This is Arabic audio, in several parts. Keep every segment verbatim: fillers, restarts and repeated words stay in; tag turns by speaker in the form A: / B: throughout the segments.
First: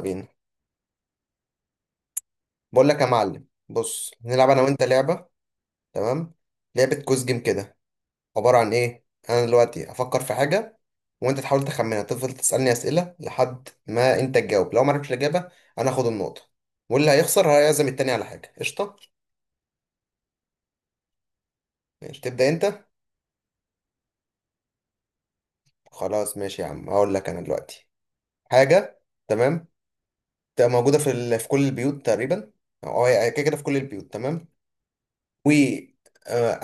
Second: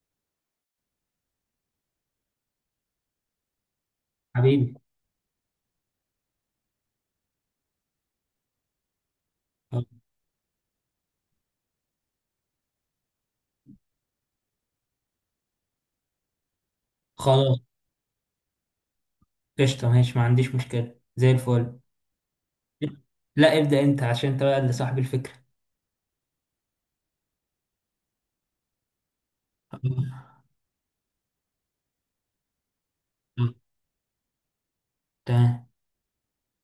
A: بينا. بقول لك يا معلم، بص نلعب انا
B: حبيبي.
A: وانت لعبه. تمام. لعبه كوز جيم كده. عباره عن ايه؟ انا دلوقتي افكر في حاجه وانت تحاول تخمنها. تفضل تسالني اسئله لحد ما انت تجاوب. لو ما عرفتش الاجابه انا اخد النقطه، واللي هيخسر
B: خلاص،
A: هيعزم التاني على حاجه قشطه.
B: قشطة، ماشي، ما عنديش مشكلة زي الفل.
A: ماشي، تبدا انت.
B: لا، ابدأ انت عشان انت بقى اللي صاحب الفكرة.
A: خلاص ماشي يا عم، هقول لك انا دلوقتي حاجه. تمام.
B: آه،
A: تبقى موجوده في ال... في كل البيوت تقريبا، او هي هي كده كده في كل البيوت. تمام. و
B: تمام.
A: آه،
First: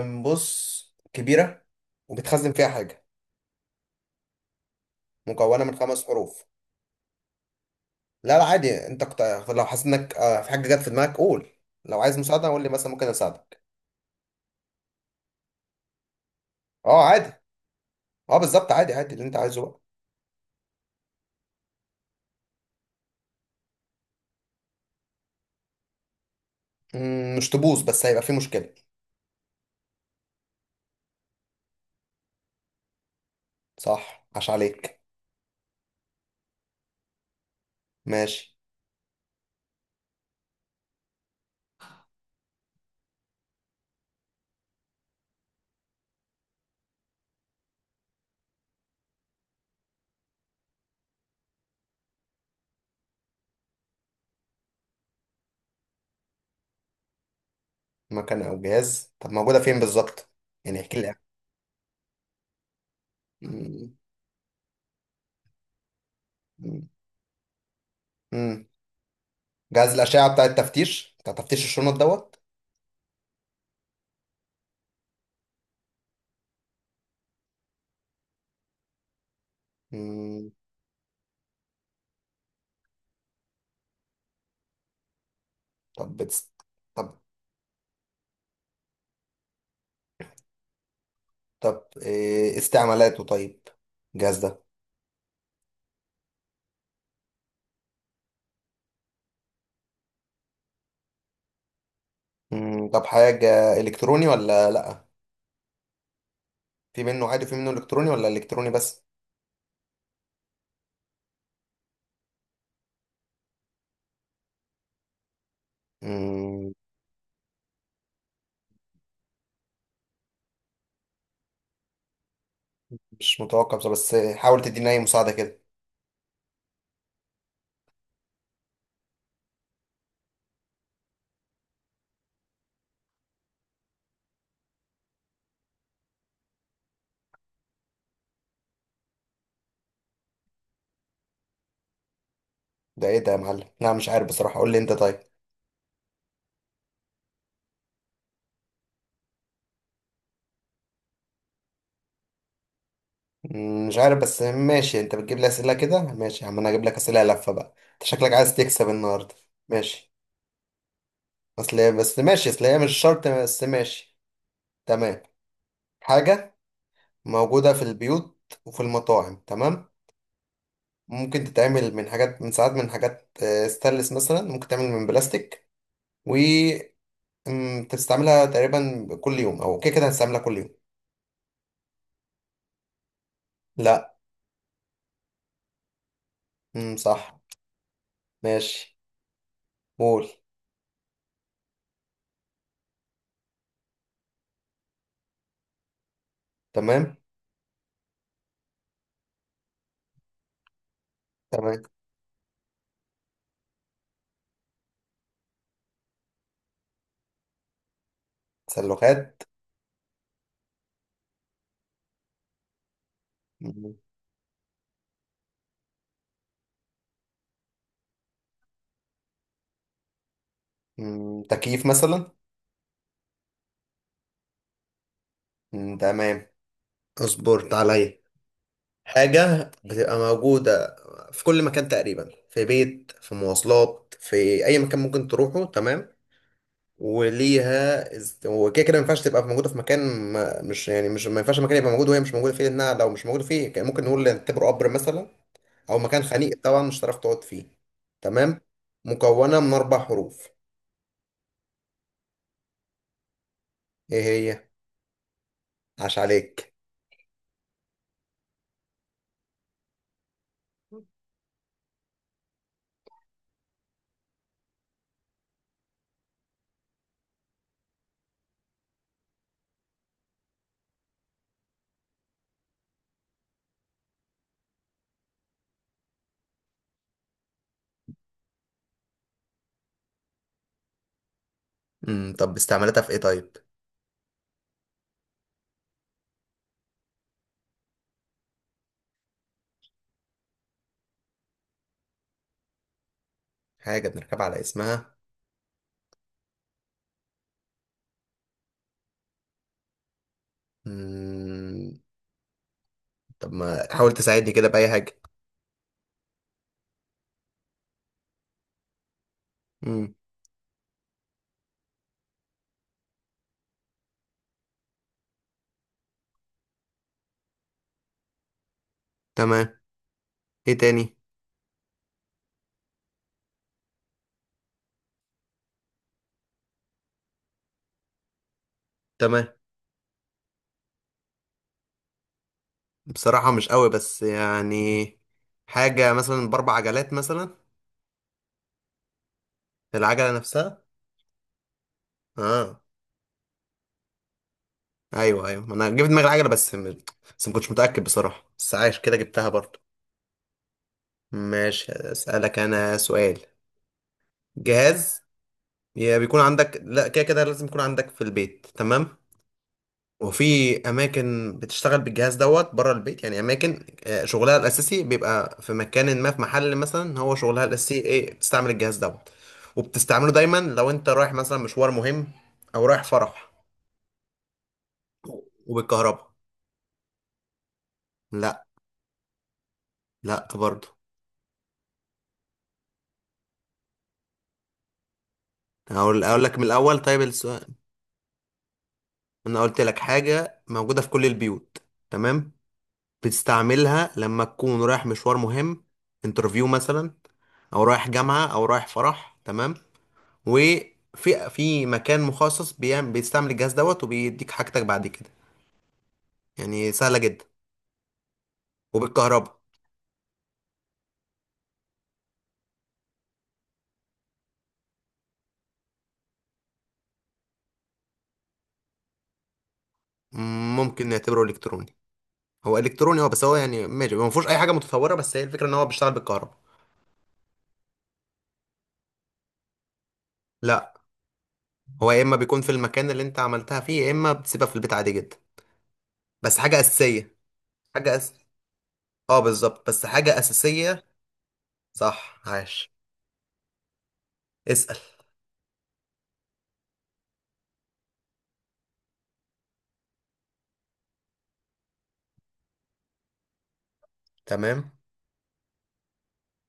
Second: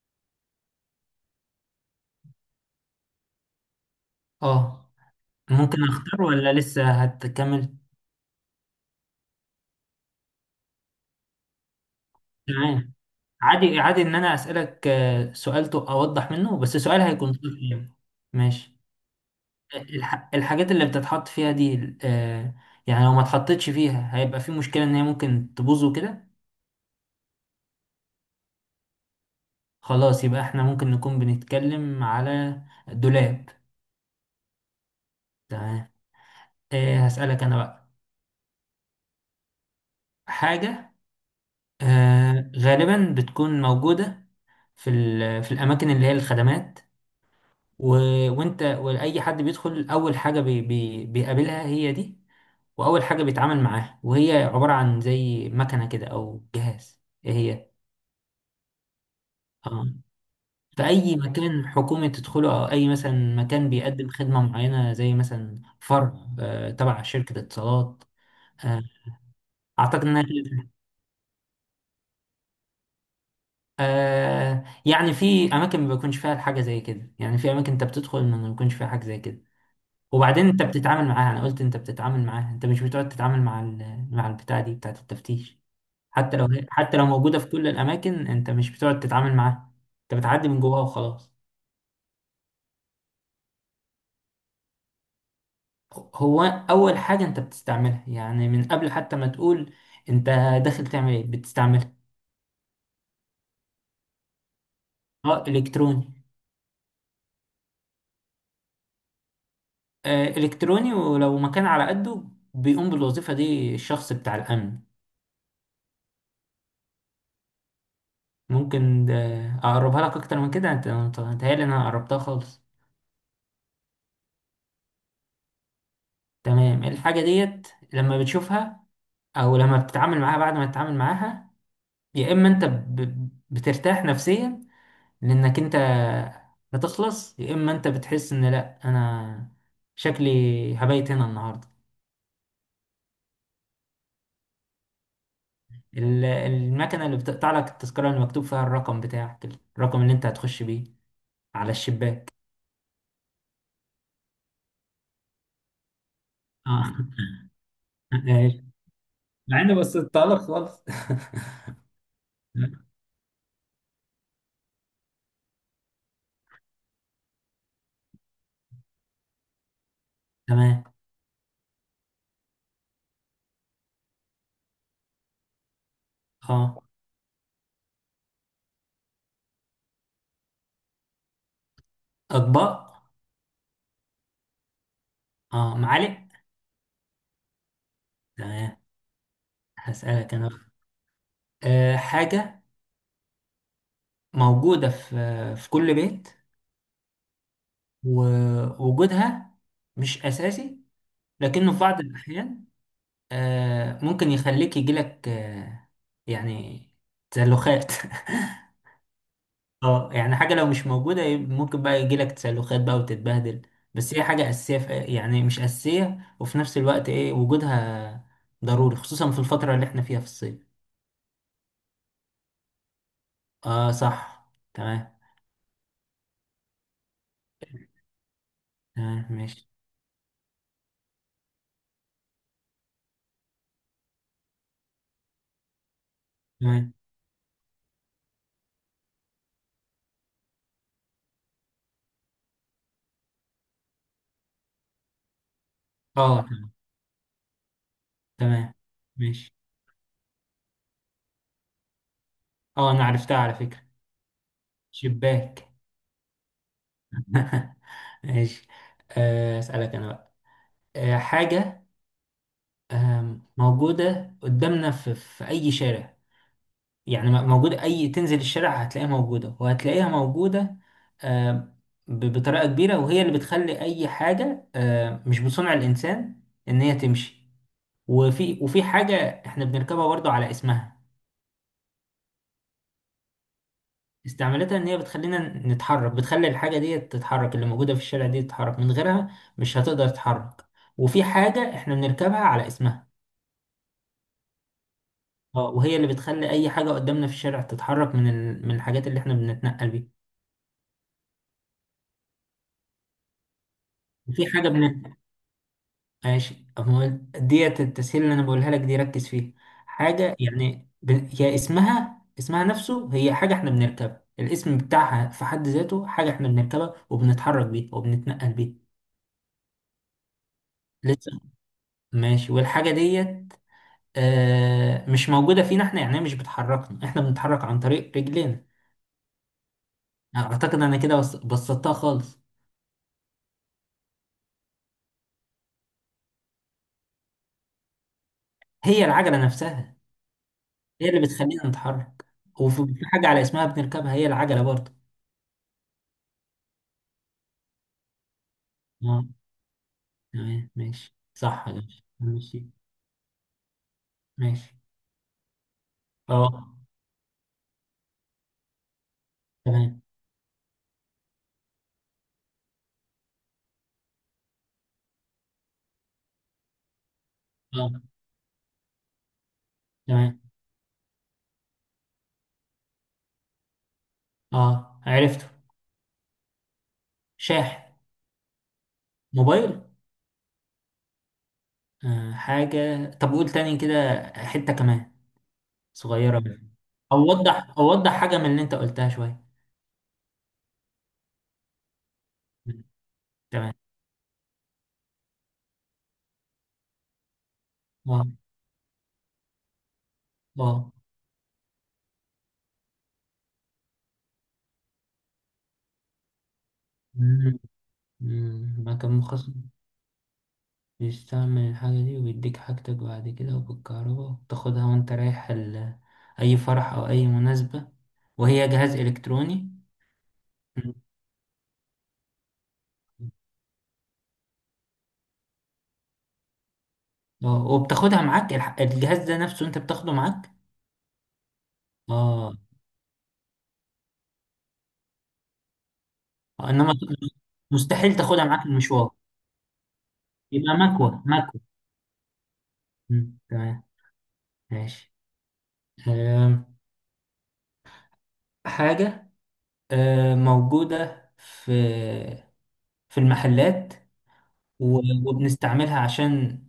A: آم، بص، كبيره وبتخزن فيها حاجه،
B: اه،
A: مكونة من
B: ممكن
A: خمس
B: اختار
A: حروف.
B: ولا لسه هتكمل؟
A: لا لا عادي، انت كت... لو حاسس انك آه، في حاجة جت في دماغك قول، لو عايز مساعدة قول لي، مثلا
B: تمام.
A: ممكن اساعدك.
B: عادي عادي ان انا اسألك آه، سؤال تو- اوضح منه، بس سؤال
A: اه عادي.
B: هيكون دقيق يعني.
A: اه بالظبط،
B: ماشي.
A: عادي عادي اللي انت عايزه بقى.
B: الح... الحاجات اللي بتتحط فيها دي، آه، يعني لو ما اتحطتش فيها هيبقى في مشكلة ان هي ممكن تبوظ وكده.
A: مم، مش تبوظ بس هيبقى في مشكلة.
B: خلاص، يبقى احنا ممكن نكون بنتكلم على الدولاب.
A: صح، عاش عليك.
B: تمام. آه، هسألك أنا بقى
A: ماشي.
B: حاجة. آه، غالبا بتكون موجودة في ال- في الأماكن اللي هي الخدمات، و... وأنت وأي حد بيدخل أول حاجة بي... بي... بيقابلها هي دي. وأول حاجة بيتعامل معاها، وهي عبارة عن زي مكنة كده أو جهاز. إيه هي؟
A: مكان او جهاز؟ طب موجودة فين
B: آه.
A: بالظبط؟ يعني
B: في
A: احكي لي.
B: أي مكان حكومي تدخله، أو أي مثلا مكان
A: مم،
B: بيقدم خدمة معينة زي مثلا فرع آه،
A: مم،
B: تبع شركة اتصالات.
A: مم.
B: آه،
A: جهاز
B: أعتقد إنها
A: الأشعة بتاع التفتيش، بتاع تفتيش الشنط دوت.
B: آه يعني في اماكن ما بيكونش فيها الحاجه زي كده، يعني في اماكن انت بتدخل ما ما بيكونش فيها حاجه زي كده. وبعدين
A: مم،
B: انت بتتعامل معاها، انا قلت انت بتتعامل معاها، انت مش بتقعد تتعامل مع ال- مع البتاع دي بتاعه التفتيش.
A: طب
B: حتى لو
A: بتس...
B: هي حتى لو
A: طب
B: موجوده في كل الاماكن، انت مش بتقعد تتعامل معاها. انت بتعدي من جواها وخلاص.
A: طب إيه استعمالاته طيب، الجهاز ده؟
B: هو اول حاجه انت بتستعملها، يعني من قبل حتى ما تقول انت داخل تعمل ايه بتستعملها.
A: مم، طب حاجة إلكتروني ولا لأ؟
B: اه، الكتروني.
A: في منه عادي وفي منه إلكتروني، ولا إلكتروني بس؟
B: آه، الكتروني، ولو مكان على قده بيقوم بالوظيفه دي الشخص بتاع الامن.
A: مم،
B: ممكن ده اقربها لك اكتر من كده، انت انت متهيألي ان انا قربتها خالص.
A: مش متوقع بصراحة، بس حاول تديني أي مساعدة كده.
B: تمام. إيه الحاجه ديت لما بتشوفها، او لما بتتعامل معاها بعد ما تتعامل معاها؟ يا اما انت ب... بترتاح نفسيا لانك انت هتخلص، يا اما انت بتحس ان لا انا شكلي هبيت هنا النهارده.
A: ده إيه ده يا معلم؟ لا مش عارف بصراحة، قول لي أنت طيب.
B: ال- المكنه اللي بتقطع لك التذكره اللي مكتوب فيها الرقم بتاعك، الرقم اللي انت هتخش بيه على الشباك.
A: مم، مش عارف بس ماشي. أنت بتجيب لي أسئلة كده، ماشي يا عم، أنا هجيب لك
B: اه.
A: أسئلة لفة بقى. أنت شكلك عايز تكسب النهاردة.
B: مع اني
A: ماشي،
B: بصيت لك خالص.
A: أصل هي- بس ماشي، أصل هي مش شرط، بس ماشي. تمام. حاجة موجودة في البيوت وفي المطاعم، تمام؟
B: تمام.
A: ممكن تتعمل من حاجات، من ساعات من حاجات آه، ستانلس، مثلا ممكن تعمل من بلاستيك.
B: اه،
A: وتستعملها تقريبا كل يوم، او كده كده هتستعملها كل يوم.
B: اطباق.
A: لا.
B: اه، معالق.
A: امم، صح.
B: تمام.
A: ماشي. قول.
B: هسألك انا بقى. آه حاجة موجودة في في كل بيت،
A: تمام.
B: ووجودها مش أساسي، لكنه في
A: تمام.
B: بعض الأحيان آه ممكن يخليك يجيلك آه يعني تسلخات.
A: سلوخات.
B: اه، يعني حاجة لو مش موجودة يب- ممكن بقى يجيلك تسلخات بقى وتتبهدل.
A: مم.
B: بس هي حاجة أساسية في، يعني مش أساسية وفي نفس الوقت إيه وجودها ضروري، خصوصا في الفترة اللي احنا فيها في الصيف.
A: مم، تكييف مثلا.
B: اه، صح. تمام.
A: مم، تمام. اصبرت عليا.
B: تمام،
A: حاجة
B: ماشي.
A: بتبقى موجودة في كل مكان تقريبا، في بيت، في مواصلات، في أي مكان ممكن تروحه، تمام.
B: تمام.
A: وليها است- وكده كده ما ينفعش تبقى موجودة في مكان ما. مش يعني مش ما ينفعش المكان يبقى موجود وهي مش موجودة فيه، لأنها لو مش موجودة فيه كان ممكن نقول نعتبره قبر مثلا، او مكان
B: اه،
A: خنيق
B: تمام.
A: طبعا مش هتعرف تقعد فيه. تمام.
B: تمام. ماشي.
A: مكونه من اربع حروف.
B: اه، انا عرفتها على فكرة.
A: ايه هي؟
B: شباك.
A: عاش عليك.
B: ماشي. آه، اسألك انا بقى. آه، حاجة آم، موجودة قدامنا في, في اي شارع. يعني م- موجودة، اي تنزل الشارع هتلاقيها موجودة وهتلاقيها موجودة آم، ب- بطريقة كبيرة، وهي اللي بتخلي اي حاجة آم، مش بصنع الانسان ان هي تمشي. وفي وفي حاجة احنا بنركبها برضو على اسمها.
A: امم، طب استعملتها في ايه طيب؟
B: استعمالتها ان هي بتخلينا نتحرك، بتخلي الحاجه دي تتحرك، اللي موجوده في الشارع دي تتحرك، من غيرها مش هتقدر تتحرك. وفي حاجه احنا بنركبها على اسمها.
A: حاجه بنركب على اسمها؟
B: اه، وهي اللي بتخلي اي حاجه قدامنا في الشارع تتحرك من ال... من الحاجات اللي احنا بنتنقل بيها.
A: مم. طب ما حاول
B: وفي
A: تساعدني كده
B: حاجه
A: باي
B: بن...
A: حاجه.
B: ماشي، أما ديت التسهيل اللي انا بقولها لك دي، ركز فيها
A: امم.
B: حاجه يعني ب... هي اسمها اسمها نفسه، هي حاجه احنا بنركبها، الاسم بتاعها في حد ذاته حاجه احنا بنركبها وبنتحرك بيها وبنتنقل بيها.
A: تمام. ايه تاني؟
B: لسه، ماشي. والحاجه ديت آه، مش موجودة فينا احنا، يعني هي مش بتحركنا، احنا بنتحرك عن طريق رجلينا.
A: تمام.
B: يعني اعتقد انا كده بس- بسطتها خالص.
A: بصراحة مش قوي، بس يعني حاجة مثلا بأربع عجلات مثلا؟
B: هي العجلة نفسها،
A: العجله نفسها؟
B: هي اللي بتخلينا نتحرك،
A: اه.
B: وفي في حاجة على اسمها بنركبها هي العجلة برضه.
A: ايوه ايوه، ما انا جبت دماغي العجلة، بس م... بس ما كنتش متأكد بصراحة، بس عايش كده
B: اه،
A: جبتها برضه.
B: تمام. ماشي، صح يا
A: ماشي،
B: باشا.
A: اسألك
B: ماشي.
A: انا سؤال.
B: ماشي.
A: جهاز يا بيكون
B: اه،
A: عندك، لا كده كده لازم يكون عندك في البيت، تمام.
B: تمام.
A: وفي اماكن بتشتغل بالجهاز دوت بره البيت، يعني اماكن آه، شغلها الاساسي بيبقى في مكان ما، في محل مثلا، هو شغلها
B: اه،
A: الاساسي ايه؟ بتستعمل الجهاز دوت. وبتستعمله
B: تمام.
A: دايما لو انت رايح مثلا مشوار مهم، او رايح فرح.
B: اه، عرفته.
A: وبالكهرباء.
B: شاحن.
A: لا.
B: موبايل.
A: لا برضه.
B: آه حاجة؟ طب قول تاني كده حتة كمان
A: هقول،
B: صغيرة
A: اقول
B: بس.
A: لك من الاول طيب السؤال.
B: أوضح أوضح حاجة من اللي أنت قلتها شوية.
A: انا قلت لك حاجه موجوده في كل البيوت، تمام.
B: تمام.
A: بتستعملها لما تكون رايح مشوار مهم، انترفيو مثلا، او رايح
B: اه.
A: جامعة او رايح فرح، تمام.
B: اه.
A: وفي في مكان مخصص بيعمل بيستعمل الجهاز دوت وبيديك حاجتك بعد كده. يعني سهلة جدا.
B: مم. مم، ما كان مخصص
A: وبالكهرباء.
B: بيستعمل الحاجة دي ويديك حاجتك بعد كده وبالكهرباء، وتاخدها وانت رايح ال... أي فرح أو أي مناسبة، وهي جهاز إلكتروني.
A: مم،
B: مم.
A: ممكن نعتبره الكتروني. هو الكتروني هو، بس هو يعني ماشي، ما فيهوش اي حاجة متطورة، بس هي الفكرة ان هو بيشتغل بالكهرباء.
B: اه، وبتاخدها معاك الح- الجهاز ده نفسه، انت بتاخده معاك.
A: لا. هو يا اما
B: اه،
A: بيكون في المكان اللي انت عملتها فيه، يا اما بتسيبها في البيت عادي جدا، بس حاجة
B: انما
A: أساسية. حاجة
B: مستحيل
A: أس...
B: تاخدها معاك المشوار.
A: اه بالظبط، بس حاجة
B: يبقى
A: أساسية.
B: مكوة، مكوة.
A: صح، عاش.
B: مم. تمام.
A: اسأل.
B: ماشي. آم، حاجة آم، موجودة في في المحلات،
A: تمام.
B: و- وبنستعملها عشان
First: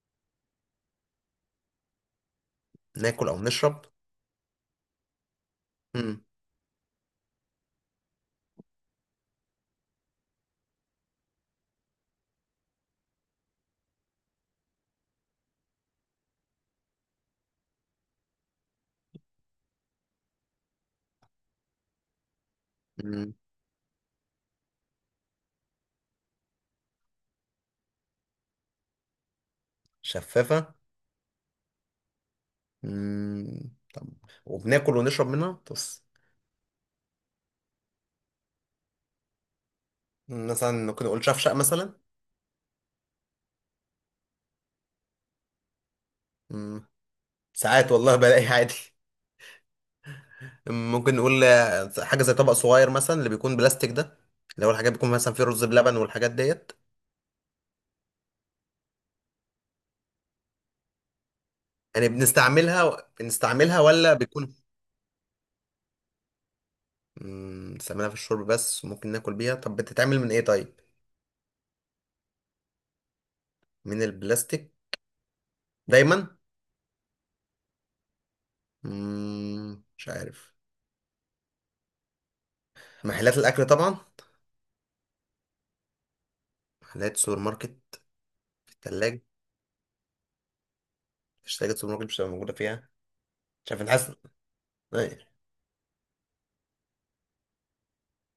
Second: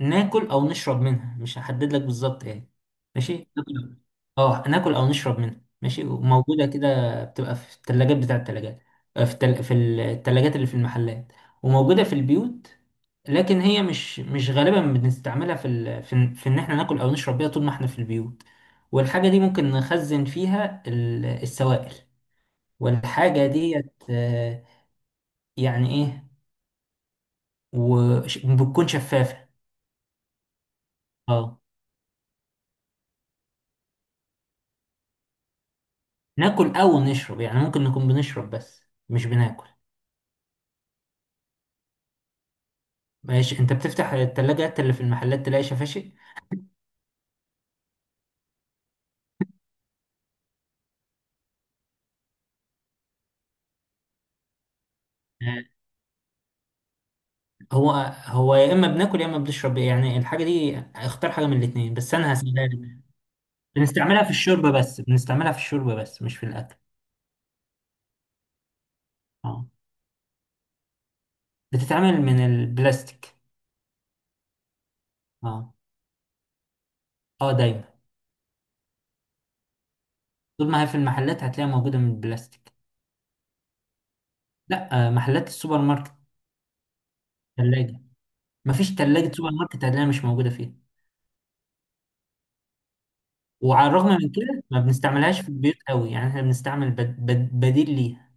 B: ناكل او نشرب منها، مش هحدد لك بالظبط ايه.
A: ناكل او
B: ماشي،
A: نشرب.
B: ناكل. اه، ناكل او نشرب منها. ماشي،
A: امم.
B: موجوده كده، بتبقى في الثلاجات بتاع الثلاجات. في التل... في الثلاجات اللي في المحلات، وموجوده في البيوت. لكن هي مش مش غالبا بنستعملها في ال... في, إن- في ان احنا ناكل او نشرب بيها طول ما احنا في البيوت. والحاجه دي ممكن نخزن فيها ال- السوائل.
A: مم.
B: والحاجه ديت آه، يعني ايه. وبتكون شفافه.
A: شفافة.
B: اه،
A: مم. طب، وبناكل ونشرب منها بس؟
B: ناكل او نشرب، يعني ممكن نكون بنشرب بس مش بناكل.
A: مثلا ممكن نقول شفشق مثلا؟
B: ماشي، انت بتفتح التلاجات اللي في المحلات تلاقي شفاشي.
A: مم. ساعات والله بلاقي عادي. ممكن نقول آه، حاجة زي طبق صغير مثلا، اللي بيكون بلاستيك ده، اللي هو الحاجات بيكون مثلا فيه رز
B: آه،
A: بلبن والحاجات ديت.
B: هو هو يا اما بناكل يا اما بنشرب، يعني الحاجه دي اختار حاجه من الاثنين
A: يعني
B: بس انا هسألها لك.
A: بنستعملها بنستعملها ولا
B: بنستعملها في
A: بيكون؟
B: الشرب بس، بنستعملها في الشرب بس مش في الاكل.
A: مم، بنستعملها في الشرب بس وممكن ناكل بيها؟
B: اه،
A: طب بتتعمل من ايه طيب؟
B: بتتعمل من البلاستيك.
A: من البلاستيك؟
B: اه.
A: دايما؟
B: اه، دايما.
A: مم، مش عارف.
B: طول ما هي في المحلات هتلاقيها موجوده من البلاستيك.
A: محلات الاكل طبعا؟
B: لا، آه، محلات السوبر ماركت.
A: محلات سوبر ماركت؟
B: ثلاجه.
A: في
B: مفيش
A: التلاجة.
B: ثلاجه سوبر ماركت هتلاقيها مش موجوده فيها.
A: مفيش تلاجة سوبر ماركت مش هتبقى موجودة فيها. مش عارف
B: وعلى
A: نحس.
B: الرغم من كده ما
A: أيوة.
B: بنستعملهاش في البيوت قوي، يعني احنا بنستعمل بد بد بديل ليها.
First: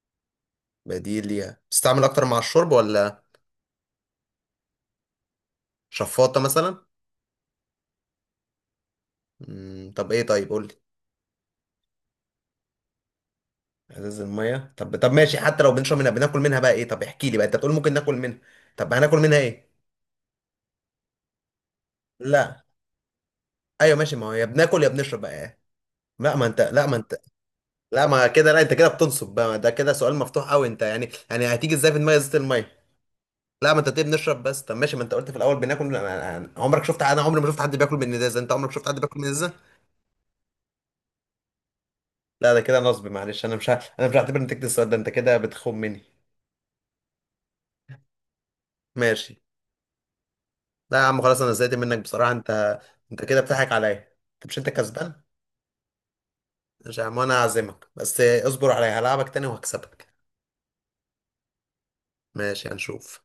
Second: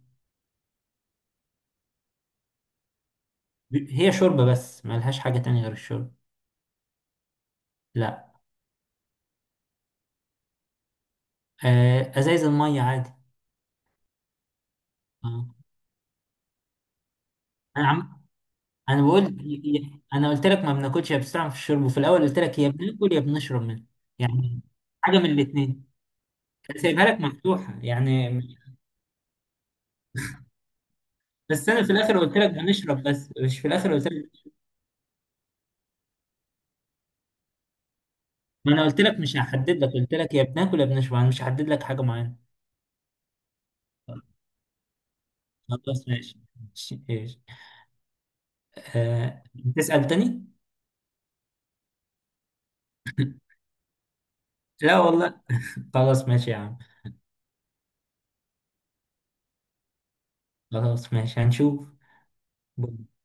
A: بديل ليها؟ بتستعمل أكتر مع الشرب ولا؟
B: ب- هي شوربة بس ما لهاش حاجة تانية غير الشوربة.
A: شفاطة مثلا؟
B: لا،
A: مم. طب إيه طيب قول لي.
B: آه، ازايز المية عادي.
A: ازاز المية؟ طب طب ماشي،
B: آه.
A: حتى لو بنشرب منها بناكل منها بقى إيه؟ طب احكي لي بقى، أنت بتقول
B: انا
A: ممكن ناكل
B: عم
A: منها، طب
B: انا
A: هناكل
B: بقول
A: منها
B: ي-
A: إيه؟
B: ي- انا قلت لك ما بناكلش، يا بنستعمل في الشرب، وفي الاول قلت لك
A: لا.
B: يا بناكل يا بنشرب منها.
A: أيوة ماشي، ما هو يا
B: يعني
A: بناكل يا
B: حاجة
A: بنشرب،
B: من
A: بقى إيه؟
B: الاتنين،
A: لا ما انت،
B: كان
A: لا ما
B: سايبها
A: انت.
B: لك مفتوحة
A: لا ما
B: يعني.
A: كده، لا انت كده بتنصب بقى، ده كده سؤال مفتوح قوي انت، يعني يعني
B: بس
A: هتيجي
B: انا في
A: ازاي في دماغ
B: الاخر قلت
A: ازازه
B: لك
A: الميه؟
B: بنشرب بس، مش في
A: لا ما انت
B: الاخر
A: ليه
B: قلت لك.
A: بنشرب بس؟ طب ماشي، ما انت قلت في الاول بناكل. انا انا- عمرك شفت، انا عمري ما شفت حد بياكل من ازازه، انت عمرك
B: ما انا
A: شفت حد
B: قلت لك
A: بياكل من
B: مش
A: ازازه؟
B: هحدد لك، قلت لك يا بناكل يا بنشرب، انا مش هحدد لك حاجة معينة.
A: لا ده كده نصب، معلش انا مش ه... انا مش هعتبر نتيجه السؤال ده، انت كده بتخون مني.
B: خلاص، ماشي. ماشي.
A: ماشي.
B: آه، تسأل تاني؟
A: لا يا عم خلاص، انا زهقت منك بصراحه. انت، انت كده بتضحك عليا. انت مش انت
B: لا
A: كسبان.
B: والله. خلاص ماشي يا عم.
A: مش يا عم، انا هعزمك، بس اصبر عليا هلعبك تاني وهكسبك.
B: خلاص، ماشي، هنشوف.
A: ماشي هنشوف.